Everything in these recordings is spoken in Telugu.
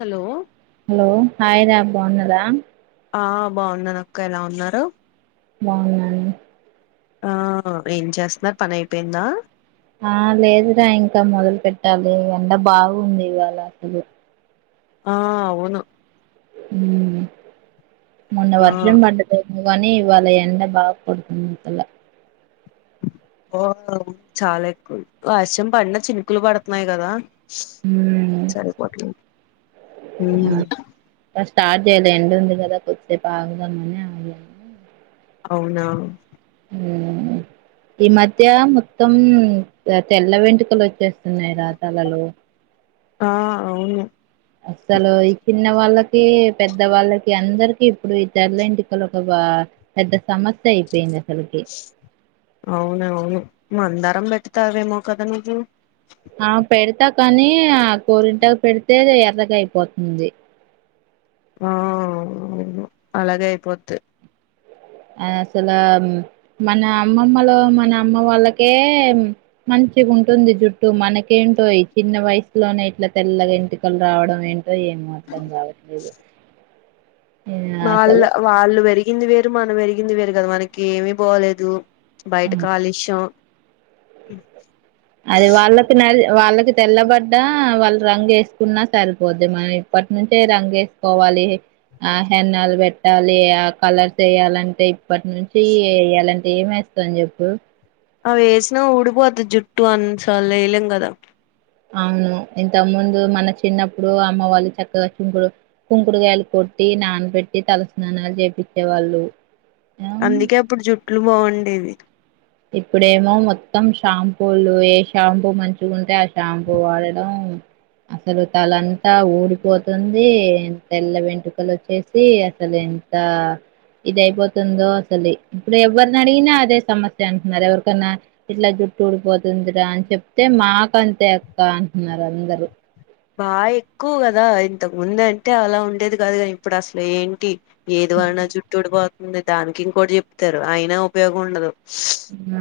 హలో హలో హాయ్ రా బాగున్నారా ఆ బాగున్నాను అక్క ఎలా ఉన్నారు బాగున్నాను ఆ ఏం చేస్తున్నారు పని అయిపోయిందా ఆ లేదురా ఇంకా మొదలు పెట్టాలి ఎండ బాగుంది ఇవాళ అసలు ఆ అవును ఉ మోన్న ఆ వర్షం పడ్డది నువ్వు అని ఇవాళ ఎండ బాగా కొడుతుంది తల్లా ఓ చాలా ఎక్కువ వర్షం పడిన చినుకులు పడుతున్నాయి కదా ఉమ్ సరేపోవట్లే హు ఆ, ఇంకా స్టార్ట్ చేయలే ఎండ ఉంది కదా కొద్దిసేపు ఆగుదామని ఆగాను అవునా ఊ ఈ మధ్య మొత్తం తెల్ల వెంటుకలు వచ్చేస్తున్నాయి రా తలలో ఆ అవును అసలు ఈ చిన్న వాళ్ళకు తే పెద్ద వాళ్ళకి అందరికి ఇప్పుడు ఈ తెల్ల వెంటికలు ఒక పెద్ద సమస్య అయిపోయింది అసలుకి అవును అవును మందారం పెడతావేమో కదా నువ్వు ఆ పెడతా కానీ ఆ గోరింటకు పెడితే ఆది ఎర్రగ అయిపోతుంది ఆ అవును అలాగే అయిపొద్ది అసలు మన అమ్మమ్మలు మన అమ్మ వాళ్ళకే మంచి చిగా ఉంటుంది జుట్టు మనకేంటో ఈ వయసులోనే ఇట్లా తెల్లగా వెంటికలు రావడం ఏంటో ఏమో అర్థం కావట్లేదు వాళ్ళ అసలు వాళ్ళు పెరిగింది వేరు మనం పెరిగింది వేరు కదా మనకి ఏమి బాలేదు బయట ఆ కాలుష్యం అది వాళ్ళకి న వాళ్ళకి తెల్లబడ్డా వాళ్ళు రంగు వేసుకున్నా సరిపోద్ది మనం ఇప్పటి నుంచే రంగు వేసుకోవాలి. ఆ హేన్నాలు పెట్టాలి ఆ కలర్స్ వేయాలంటే ఇప్పటి నుంచి వేయాలంటే ఏమి స్తాం చెప్పు అవి వేసినా ఊడిపోద్ది జుట్టు అన్ని సార్లు వేయలేం కదా అవును ఇంతకు ముందు మన చిన్నప్పుడు అమ్మ వాళ్ళు చక్కగా కుంకుడు కుంకుడుగాయాలు కోట్ ట్టి నానబెట్టి తలస్నానాలు చేపిచ్చేవాళ్ళు అందుకే అప్పుడు జుట్లు బాగుండేవి ఇప్పుడేమో మొత్తం షాంపూలు ఏ షాంపూ మంచిగుంటే ఆ షాంపూ వాడడం అసలు తల అంతా ఊడిపోతుంది తెల్ల వెంటుకలు వచ్చేసి అసలే అంత ఇది అయిపోతుందో అసలు ఇప్పుడు ఎవ్వరిని అడిగినా అదే సమస్య అంతే అంటున్నారు ఎవరికన్న ఇట్లా జుట్టు ఊడిపోతుందిరా అని చెప్తే మాకు అంతే అక్క అంటున్నారు అందరు బాగా ఎక్కువ కదా ఇంతకు ముందు అంటే అలా ఉండేది కాదు కాని ఇప్పుడు అసలు ఏంటి ఏది వాడిన జుట్టు ఉడిపోతుంది దానికి ఇంకోటి చెప్తారు అయినా ఉపయోగం ఉండదు ఊ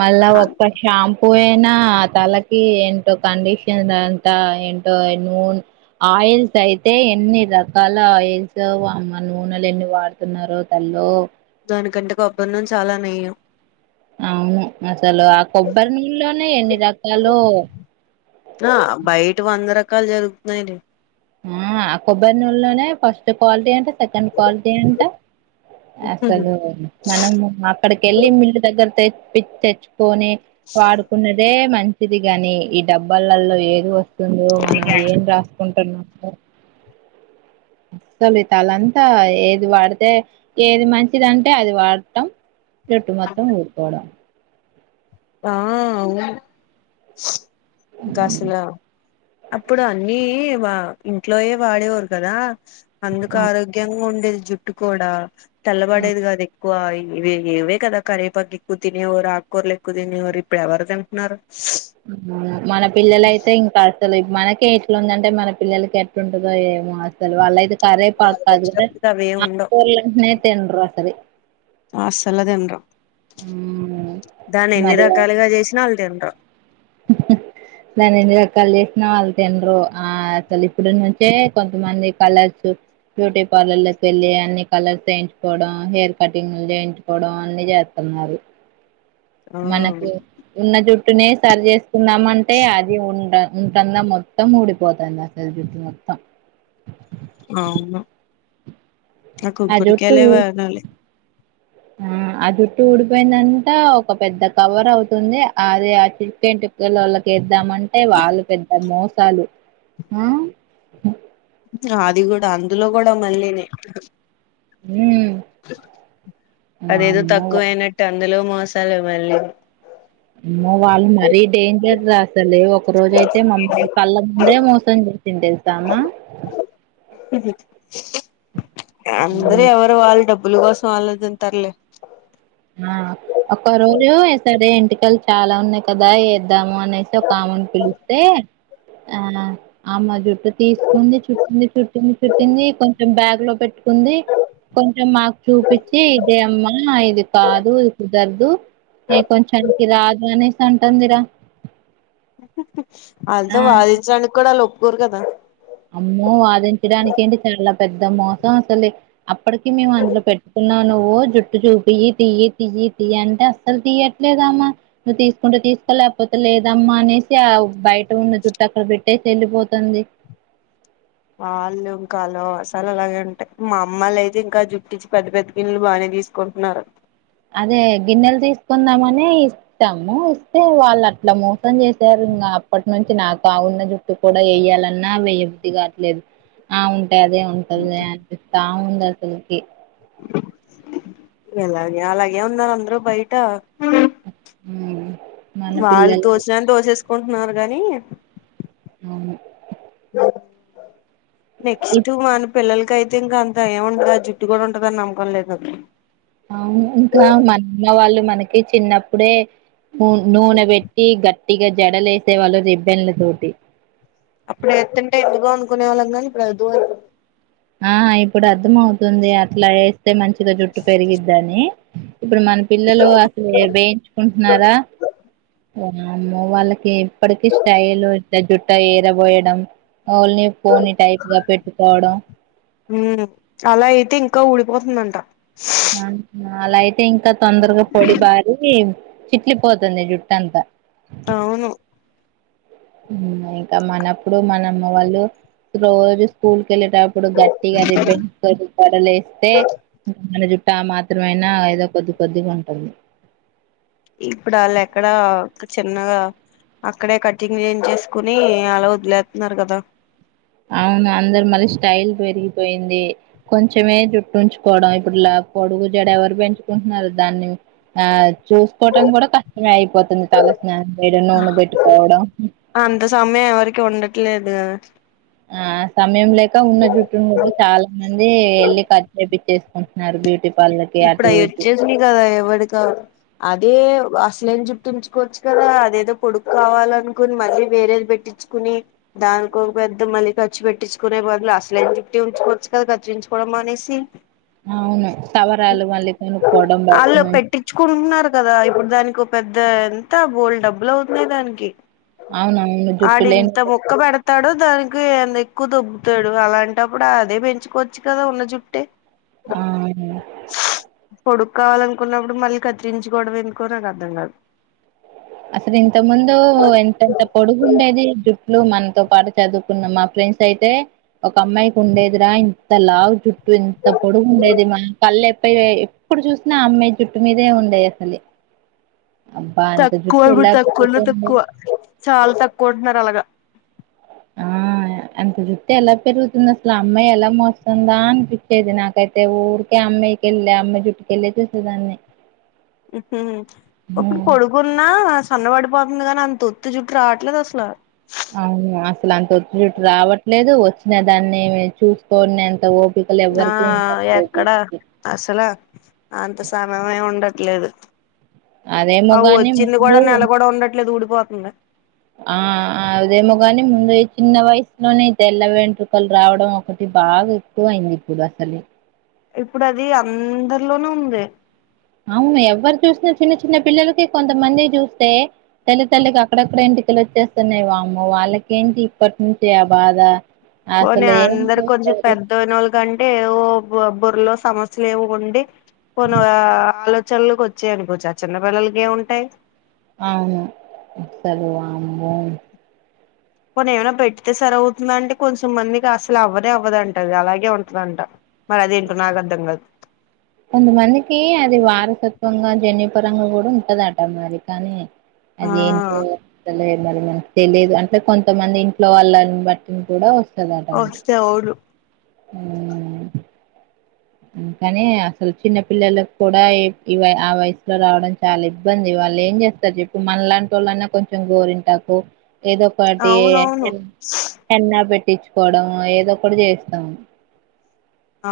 మళ్ళా ఒక్క షాంపూ పోయినా తలకి ఏంటో కండిషన్ అంతా ఏంటో నూనె ఆ ఆయిల్స్ అయితే ఎన్ని రకాల అయిల్సొ వామ్మో నూనెలు ఎన్ని వాడుతున్నారో తల్లో దాని కంటే కొబ్బరి నూనె చాలా మేలు అవును మ అసలు ఆ కొబ్బరి నూనే లోనే ఎన్ని రకాలో కాల్ జరుపుతున్నారా ఏంటి ఆ ఆ కొబ్బరి నూలలోనే ఫస్ట్ క్వాలిటీ అంట సెకండ్ క్వాలిటీ అంట అసలు మనం అక్కడికి వెళ్ళి మిల్లు దగ్గర తె పిచ్చి తెచ్చుకొని వాడుకున్నదే మంచిది గాని ఈ డబ్బలలో ఏదో వస్తు మనం ఏం రాసుకుంటున్నాం అ అసలు తలంతా ఏది వాడితే ఏది మంచిది అంటే అది వాడటం జుట్టు మొత్తం ఓడిపోవడం వా కాసలా అప్పుడు అన్నీ వా ఇంట్లోయ వాడేవారు కదా అందుకు ఆరోగ్యంగా ఉండేది జుట్టు కూడా తెల్లబడేది కాది ఎక్కువ ఇవి ఏవే కదా కరివేపాకు ఎక్కువ తినేవారు ఆకుకూరలు ఎక్కువ తినేవారు ఇప్పుడు ఎవరు తింటున్నారు ఉమ్ మన పిల్లల అయితే ఇంకా అసలు మనకి ఏట్లా ఉందంటే మన పిల్లలకి ఎట్లుంటందో ఏమో అసలు వాళ్లతే కరివేపాకు గాలికి వచ్చినప్పుడు అవి ఏం [unintelligible] ఉండవు ఆకుకూరలే తింట లేరు అసలు తినరు మ్మ్ దాన్ని ఎన్ని మరి రకాలుగా చేసినా వాళ్ళు తినరు దాన్ని ఎన్ని రకాలు చేసినా వాళ్ళు తినరు ఆ అసలు ఇప్పుటి నుంచే కొంతమంది కలొచ్చు బ్యూటీ పార్లర్ లోకి వెళ్ళి అన్ని కలర్స్ వేయించుకోవడం హెయిర్ కటింగ్ వేయించుకోవడం అన్ని చేస్తారు మరి ఆ మనకు ఉన్న జుట్టునే సరి చేసుకుందామ అంటే అది ఉండ ఉంటన్నా మొత్తం ఊడిపోతుంది అసలు జుట్టు మొత్తం అవునా ఆ కు కుడుకాలే వనాల ఆ ఆ చుట్టు ఊడిపోయిందంతా ఒక పెద్ద కవర్ అవుతుంది అది ఆ చికెన్లకు ముక్కలళకిద్దామంటే వాళ్ళు పెద్ద మోసాలు ఉ అది కూడా అందులో కూడా మళ్ళీనే ఉమ్ అదేదో వామ్మో తక్కువేనట్ట అందులో మోసాలు మళ్ళీ అమ్మ వాళ్ళు మరీ డేంజర్ రా అసలే ఒక రోజు అయితే మమ్మల్ని కళ్ళ ముందే మోసం చేసింది తెలుసామా హు్ అందరు ఉమ్, ఎవరు వాళ్ళు డబ్బుల కోసం వాళ్ళ ఆలోచిస్తారు లే ఆ ఒక్క రోజు సరే ఇంటికలు చాలా ఉన్నాయి కదా వద్దాము అనేసి ఒక ఆమన్ పిల్ అయితే ఆ ఆమె జుట్టటు తీసుకుంది చుట్టింది చుట్టింది చుట్టింది కొంచెం బ్యాగ్ లో పెట్టు కుంది కొంచెం మాకు చూపించి ఇదే అమ్మా ఇది కాదు కుదరదు ఏ కొంచానికి రాదు అనేసి ఉంటుందిరా అంత వాళ్ళు వాదించడానికి కూడా వాళ్ళ ఒప్పుకోరు కదా అమ్మో వాదించడానికి ఏంటి చాలా పెద్ద మోసం అసలే అప్పటికి మేము అందులో పెట్టుకు న్నా నువ్వు జుట్టు చూపి తీయ తియి తీయ అంటే అస్సలు తీయట్లేదామ్మా నువ్వు తీసుకుంటే తీసుకోలేకపోతే లేదమ్మా అనేసి ఆ బయట ఉన్న చుట్టటు అక్కడ పెట్టేసి వెళ్లిపోతుంది వాళ్ళు ఇంకాలో అసలు అలాగే ఉంటాయి మా అమ్మలు అయితే ఇంకా జుట్టించి పెద్ద పెద్ద గిన్నెలు బాగానే తీసుకుంటున్నారు అదే గిన్నెలు తీసుకుందామని ఇస్తాము ఇస్తే వాళ్ళు అట్లా మోసం చేసారు ఇం అప్పటి నుంచి నా కా ఉన్న జుట్టు కూడా వేయ్యాలన్నా వ్యది కావట్లేదు ఆవును టదే ఉంటాదిలే అన్పిస్తా ఉంది అసలుకి ఎలాగే అలాగే ఉన్నారు అందరూ బయట ఊ వాళ్ళు తోచినన్ని తోచేసుకుంటున్నారు గానీ అవును ఇప్ నెక్స్ట్ మను పిల్లలకైతే ఇంకా అంత ఏం ఉంటది ఆ జుట్టు కూడా ఉంటదని నమ్మకం లేదు అవును ఇంకా మా [unintelligible] వాళ్ళు మనకి చిన్నప్పుడే నూ నూనె పెట్టి గట్టిగా జడలు ఏసేవాళ్ళు రిబ్బెన్ల తోటి అప్పుడే ఎత్తుంటే ఎందుగో అనుకునే వాళ్ళం కానీ ఇప్పుడు [inaudible] ఆ ఇప్పుడు అర్ధం అవుతుంది అట్లా ఏస్తే మంచిగా జుట్టు పెరిగిద్దని ఇప్పుడు మన పిల్లలు అసలు వేయించుకుంటున్నారా [inaudible] వాళ్ళకి ఇప్పడికి స్టయిలు ద్ద జుట్టవి ఇరబోయడం ఓనిలీ పోనీ టైప్ గా పెట్టుకోవడం ఊ అలా అయితే ఇంకా ఊడిపోతుందంట అలా అయితే ఇంకా తొందరగా పొడిబారి చిట్లి పోతుంది జుట్టంతా అవును ఉమ్ ఇంకా మనప్పుడు మన అమ్మ వాళ్ళు రోజూ స్కూల్ కెళ్ళేటప్పుడు గట్టిగా రిబ్బెన్స్ తోటి [inaudible] ఏస్తే [inaudible] టా మాత్రమైనా ఏదో కొద్ది కొద్దిగా ఉంటుంది ఇప్పుడు ఆళ్ళు ఎక్కడా చిన్నగా అక్కడే కటింగ్ చేయించేసుకొని అలా వదిలేత్తున్నారు కదా అవును అందురూ మళ్ళీ స్టైల్ పెరిగిపోయింది కొంచమే జుట్టుంచుకోవడం ఇప్పుడు లా పొడుగు జడ ఎవరు పెంచుకుంటున్నారు దాన్ని ఆ చూసుకోవటం కూడా కష్టమే అయిపోతుంది తల స్నానం చేయడం నూనె పెట్టుకోవడం అమ్మే ఎవరికీ ఉండట్లేదు ఆ సమయం లేక ఉన్న జుట్టును కూడా చాలా మంది ఎళ్ళి కట్ చేపి చేసుకుంటున్నారు బ్యూటి ఇప్పుడు అయి వచ్చేసినవి కదా ఎవడికా అదే అసలైన జుట్టు ఉంచుకోవచ్చు కదా అదేదో పొడుగు కావాలనుకొని మళ్ళీ వేరేది పెట్టిచ్చుకుని దానికోక పెద్ద ఖర్చు పెట్టిచ్చుకునే బదులు అసలైన జుట్టే ఉంచుకోవచ్చు కత్తిరించుకోవడం మానేసి అవును సవరా ఆళ్ళు పెట్టిచ్చుకుంటున్నారు కదా ఇప్పుడు దానికొ పెద్ద ఎంత బోలెడు డబ్బులు అవుతున్నాయి దానికి అవునవును జుట్టు ఆడు లేని ఇంత ముక్క పెడతాడు దానికి గ్గు ఎంత ఎక్కువ దొబ్బతాడు అలాంటప్పుడు అదే పెంచుకోవచ్చు కదా ఉన్న జుట్టే అవును పొడుగు కావాలనుకున్నప్పుడు మళ్ళీ కత్తిరించుకోవడం ఎందుకో నాకు అర్థం కాదు పొడుగు ఉండేది జుట్లు మనతో పాటు చదువుకున్న మా ఫ్రెండ్స్ అయితే ఒక అమ్మాయికి ఉండేదిరా ఇంత లావు జుట్టు ఇంత పొడుగు ఉండేది మా కళ్ళు ఎప్ప ఎప్పుడు చూసినా ఆ అమ్మాయి జుట్టు మీ దే ఉండేది అసలే అబ్బా ఎంత జు కో కూడా తక్కువ లో తక్కువ చాలా తక్కువ ఉంటున్నారు అలాగా ఆ అంత జుట్టు ఎలా పెరుగుతుంది అసలు ఆ అమ్మాయి ఎలా మోస్తుందా అనిపిచ్చేది నాకైతే ఊరికే అమ్మయికెళ్ళి దమెనే చుట్టుకెళ్ళే చూసేదాన్ని మ్మ్ఉహ్మ్ ఇప్పుడు హ్మ్. పొడుకున్న సన్నబడి పోతుంది కానీ అంత వొత్తి జుట్టు రావట్లేదు అసలు అవును అసలు అంత వొత్తి జుట్టు రావట్లేదు వచ్చిన దాన్నేమి చూసుకోని అంత ఓ ఆ ఎక్కడా అసలా అంత సమయమే ఉండ లేదు అ అదేమోగాని వచ్చింది కూడా ముందు నెల కూడా ఉండట్లేదు ఊడిపోతుంది ఆ అదేమోగాని ముందు ఈ చిన్న వయసులోనే తెల్ల వెంట్రుకలు రావడం ఒకటి బాగా ఎక్కువైయింది ఇప్పుడు అసలే ఇప్పుడు అది అందరిలోనూ ఉంది అవును ఎవరు చూసిన చిన్న చిన్న పిల్లలకి కొంతమందికి చూస్తే తెల్ల తెల్లగా అక్కడక్కడ ఎం ట్రుకలు వచ్చేస్తున్నాయి వామ్మో వాళ్ళకేంటి ఇప్పటినుంచే ఆ బాధ పోని అసలు ఏం అందరు కొంచెం చేస్తారు పెద్దయినోళ్ళ కంటే ఓ బుర్రలో సమస్యలు ఏవో ఉండి కొన్ని ఆలో చనలకి వచ్చాయనుకోచ్చు ఆ చిన్నపిల్లలకి ఏముంటాయి అవును అసలు వామో పొని ఏమైనా పెడితే సరి అవుతుందంటే కొంచెం మందికి అసలు అవ్వదే అవ్వదంట అది అలాగే ఉంటదంట మరి అదేంటో నాకు అర్థం కాదు కొంతమందికి అది వారసత్వంగా జన్యపరంగా కూడా ఉంటదట మరి కానీ ఆ అదేంటో అసలే మరి మనకు తెలిదు అంటే కొంతమంది ఇంట్లో వాళ్ళని బట్టిని కూడా వ వస్తాయ్ అవును ఉమ్మ్ ఉమ్మ్ కాని అసలు చిన్న పిల్లలకు కూడా ఈ ఆ వయసులో రావడం చాలా ఇబ్బందిగా వాళ్ళేం చేస్తారు చెప్పు మనలాంటి వొళ్ళన్నా కొంచెం గోరింటాకు ఏదో ఒకటి అవునవును ఎన్న పె ట్టించుకోవడం ఏదో కూడా చేస్తాం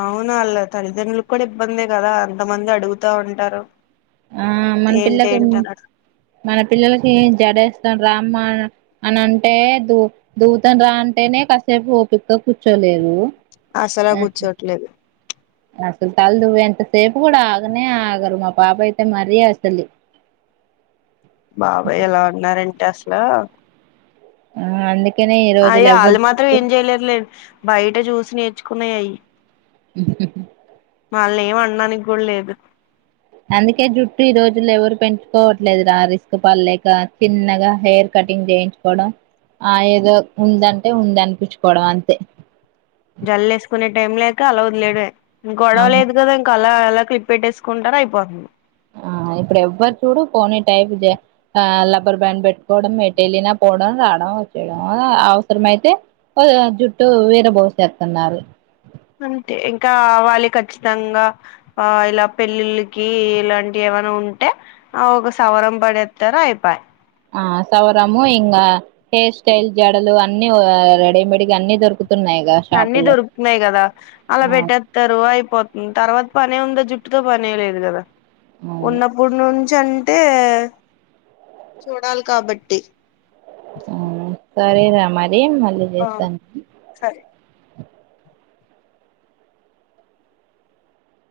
అవునా అళ్ళ తల్లిదండ్రులకు కూడా ఇబ్బందే కదా అంతమంది అడుగుతా ఉంటారు ఆ మన ఏంటి పిల్లకి ఏంటి అని మన పిల్లలకి జడ ఎ స్తాను రామా అని అంటే దు దూవుతనురా అంటేనే కాసేపు ఓపికతో కూర్చోలే అసల కూర్చోట్లేదు అసలు తలదువ్వే అంతసేపు కూడా ఆగనే ఆగరు మా పాప అయితే మరీ అసలు బాబాయ్ ఎలా ఉన్నారంటే అసలు ఆ అందు అయి అళ్ళు మాత్రం ఏం చెయలేరులేండి బయట చూసి నేర్చుకున్నాయి అయి వాళ్లని ఏం అనడానికి కూడా లేదు అందుకే జుట్టు ఈరోజులో ఎవరు పెంచుకోవట్లేదురా ఆరిస్క్ పడలేక చిన్నగా హెయిర్ కటింగ్ చేయించుకోవడం ఆ ఏదో ఉందంటే ఉంది అనిపిచుకోవడం అంతే జల్లేసుకునే టైం లేక అలా వదిలేయడమే ఇం అవును గొడవలేదు కదా ఇంక అలా అలా క్లిప్ పెట్టేసుకుంటారు అయిపోతుంది మ్మ్ ఇప్పుడు ఎవ్వరు చూడు పోనీ టైప్ లబ్బర్ బ్యాండ్ పెట్టుకోవడం ఎట్టేలినా పోవడం రావడం ఓకేగా అవసరమయితే అది ఆ జుట్టు విరబోసేస్తున్నారు అంతే ఇంకా వాళ్ళి ఖచ్చితంగా ఆ ఇలా పెళ్ళిళ్ళకి ఇలాంటి ఏమన్నా ఉంటే ఆ ఒక సవరం పడేత్తారు అయిపాయ్ ఆ సౌరము ఇకా హెయిర్ స్టైల్ జడలు అన్ని ఆ రెడిమేడ్ అన్ని దొరుకుతు అన్ని దొరుకుతున్నాయి కదా అలా ఆ పెట్టేస్తారు అయిపోతుంది తర్వాత పనే ఉందా జుట్టు తో పని ఏం లేదు కదా అవును ఉన్నప్పుడు నుంచి చి అంటే చూడాలి కాబట్టి అవునా సరే రా మరి మళ్ళీ ఆ చేస్తాను సరే